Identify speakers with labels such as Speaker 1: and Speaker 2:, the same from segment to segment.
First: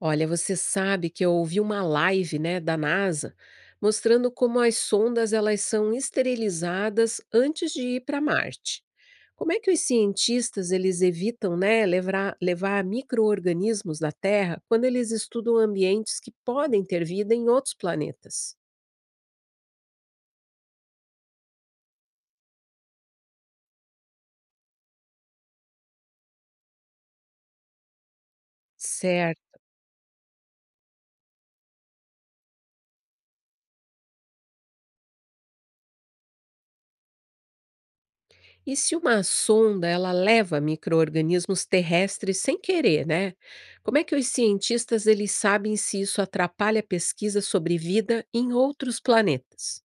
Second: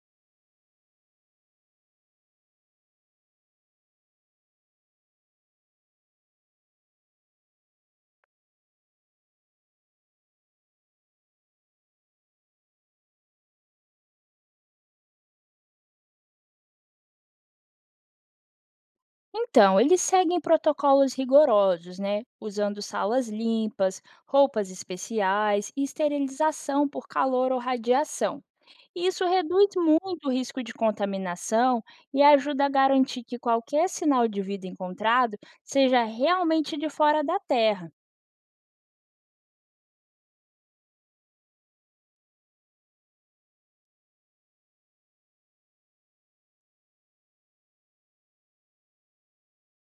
Speaker 1: Olha, você sabe que eu ouvi uma live, né, da NASA, mostrando como as sondas elas são esterilizadas antes de ir para Marte. Como é que os cientistas eles evitam, né, levar micro-organismos da Terra quando eles estudam ambientes que podem ter vida em outros planetas?
Speaker 2: Então, eles seguem protocolos rigorosos, né? Usando salas limpas, roupas especiais e esterilização por calor ou radiação. Isso
Speaker 1: Certo.
Speaker 2: reduz muito o risco de contaminação e ajuda a garantir que qualquer sinal de vida encontrado seja realmente de fora da Terra.
Speaker 1: E se uma sonda ela leva micro-organismos terrestres sem querer, né? Como é que os cientistas eles sabem se isso atrapalha a pesquisa sobre vida em outros planetas?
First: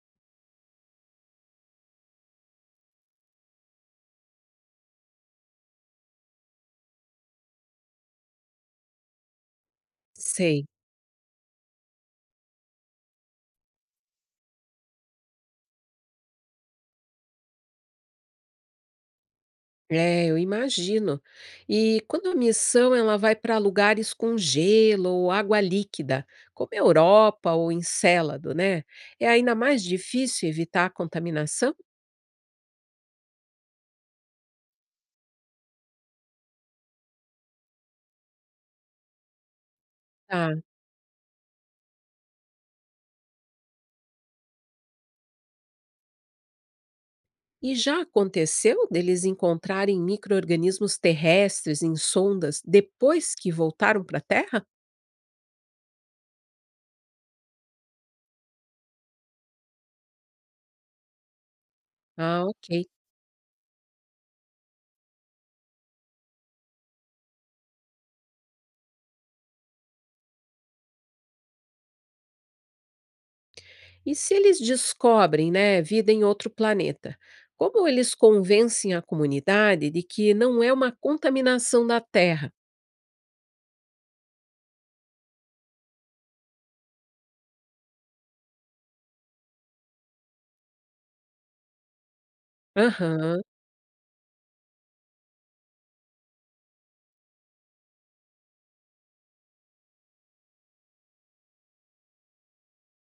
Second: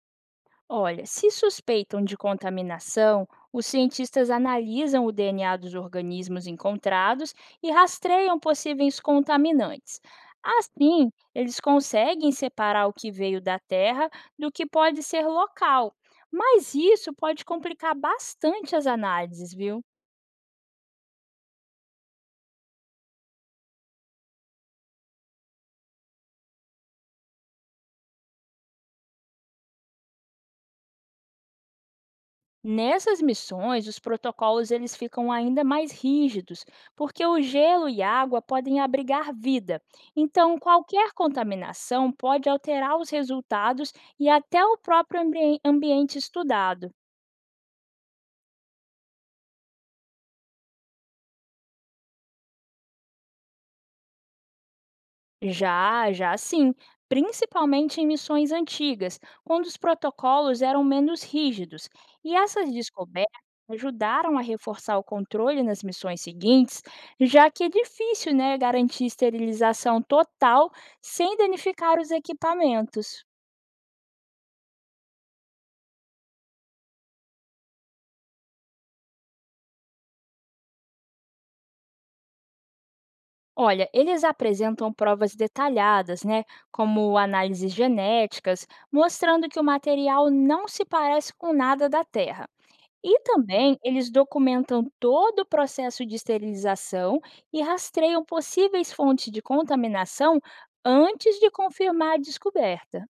Speaker 2: Olha, se suspeitam de contaminação, os cientistas analisam o DNA dos organismos encontrados e rastreiam possíveis contaminantes.
Speaker 1: Sei.
Speaker 2: Assim, eles conseguem separar o que veio da Terra do que pode ser local. Mas isso pode complicar bastante as análises, viu?
Speaker 1: É, eu imagino. E quando a missão ela vai para lugares com gelo ou água líquida, como a Europa ou Encélado, né? É ainda mais difícil evitar a contaminação?
Speaker 2: Nessas missões, os protocolos eles ficam ainda mais rígidos, porque o gelo e água podem abrigar vida. Então, qualquer contaminação pode alterar os resultados e até o próprio ambiente estudado.
Speaker 1: E já aconteceu deles encontrarem micro-organismos terrestres em sondas depois que voltaram para a Terra?
Speaker 2: Já, já sim, principalmente em missões antigas, quando os protocolos eram menos rígidos. E
Speaker 1: Ah,
Speaker 2: essas
Speaker 1: ok.
Speaker 2: descobertas ajudaram a reforçar o controle nas missões seguintes, já que é difícil, né, garantir esterilização total sem danificar os equipamentos.
Speaker 1: E se eles descobrem, né, vida em outro planeta? Como eles convencem a comunidade de que não é uma contaminação da Terra?
Speaker 2: Olha, eles apresentam provas detalhadas, né, como análises genéticas, mostrando que o material não se parece com nada da Terra. E
Speaker 1: Aham.
Speaker 2: também eles documentam todo o processo de esterilização e rastreiam possíveis fontes de contaminação antes de confirmar a descoberta.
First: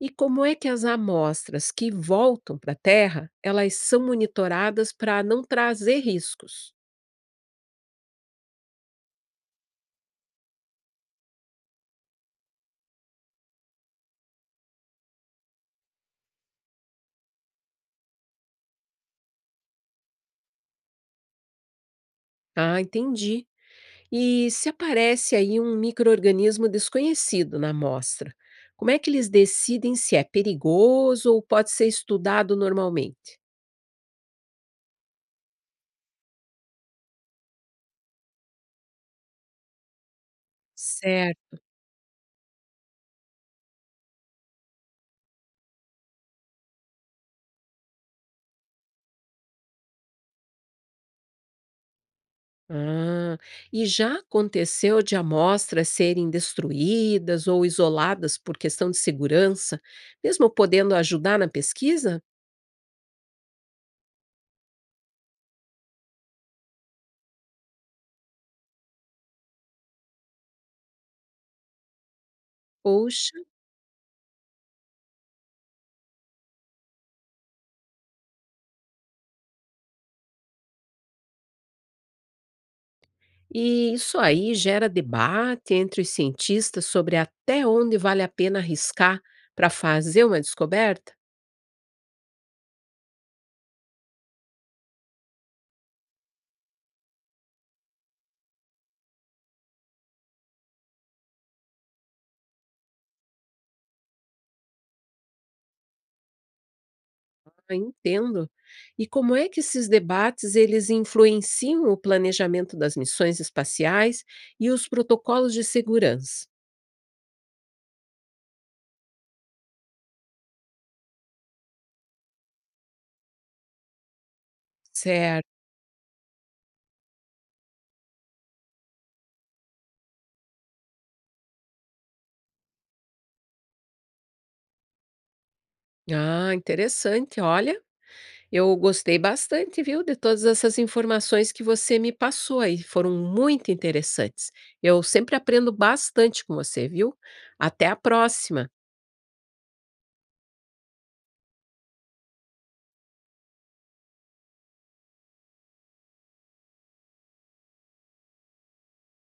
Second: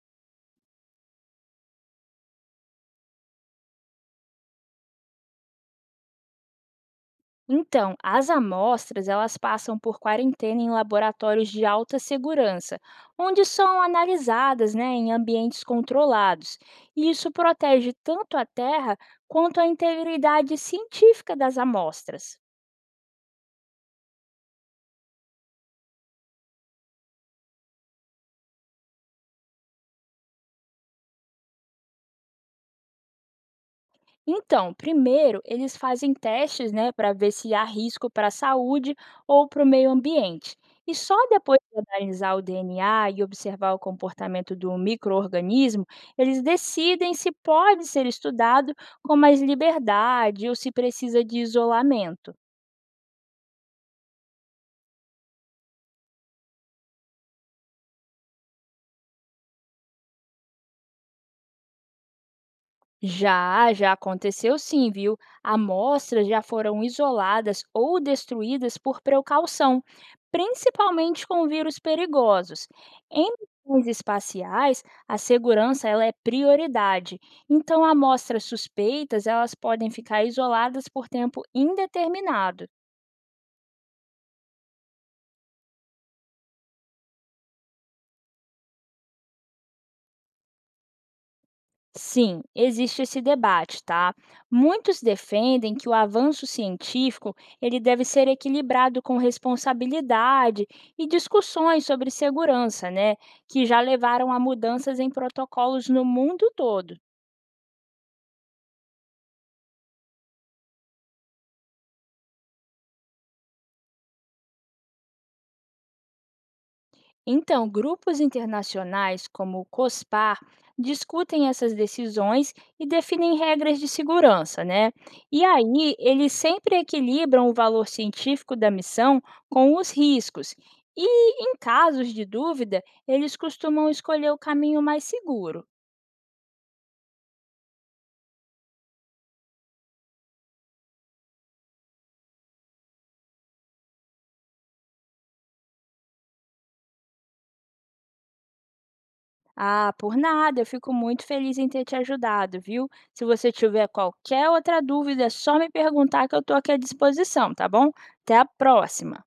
Speaker 1: E como é que as amostras que voltam para a Terra, elas são monitoradas para não trazer riscos?
Speaker 2: Então, as amostras, elas passam por quarentena em laboratórios de alta segurança, onde são analisadas, né, em ambientes controlados. E isso protege tanto a terra quanto a integridade científica das amostras.
Speaker 1: Ah, entendi. E se aparece aí um microorganismo desconhecido na amostra, como é que eles decidem se é perigoso ou pode ser estudado normalmente?
Speaker 2: Então, primeiro, eles fazem testes, né, para ver se há risco para a saúde ou para o meio ambiente. E só
Speaker 1: Certo.
Speaker 2: depois de analisar o DNA e observar o comportamento do microorganismo, eles decidem se pode ser estudado com mais liberdade ou se precisa de isolamento.
Speaker 1: Ah, e já aconteceu de amostras serem destruídas ou isoladas por questão de segurança, mesmo podendo ajudar na pesquisa?
Speaker 2: Já, já aconteceu sim, viu? Amostras já foram isoladas ou destruídas por precaução, principalmente com vírus perigosos. Em
Speaker 1: Poxa,
Speaker 2: missões espaciais, a segurança ela é prioridade. Então, amostras suspeitas, elas podem ficar isoladas por tempo indeterminado.
Speaker 1: e isso aí gera debate entre os cientistas sobre até onde vale a pena arriscar para fazer uma descoberta?
Speaker 2: Sim, existe esse debate, tá? Muitos defendem que o avanço científico ele deve ser equilibrado com responsabilidade e discussões sobre segurança, né, que já levaram a mudanças em protocolos no mundo todo.
Speaker 1: Ah, entendo. E como é que esses debates eles influenciam o planejamento das missões espaciais e os protocolos de segurança?
Speaker 2: Então, grupos internacionais como o COSPAR discutem essas decisões e definem regras de segurança, né? E
Speaker 1: Certo.
Speaker 2: aí, eles sempre equilibram o valor científico da missão com os riscos. E, em casos de dúvida, eles costumam escolher o caminho mais seguro.
Speaker 1: Ah, interessante. Olha, eu gostei bastante, viu, de todas essas informações que você me passou aí. Foram muito interessantes. Eu sempre aprendo bastante com você, viu? Até a próxima.
Speaker 2: Ah, por nada, eu fico muito feliz em ter te ajudado, viu? Se você tiver qualquer outra dúvida, é só me perguntar que eu estou aqui à disposição, tá bom? Até a próxima!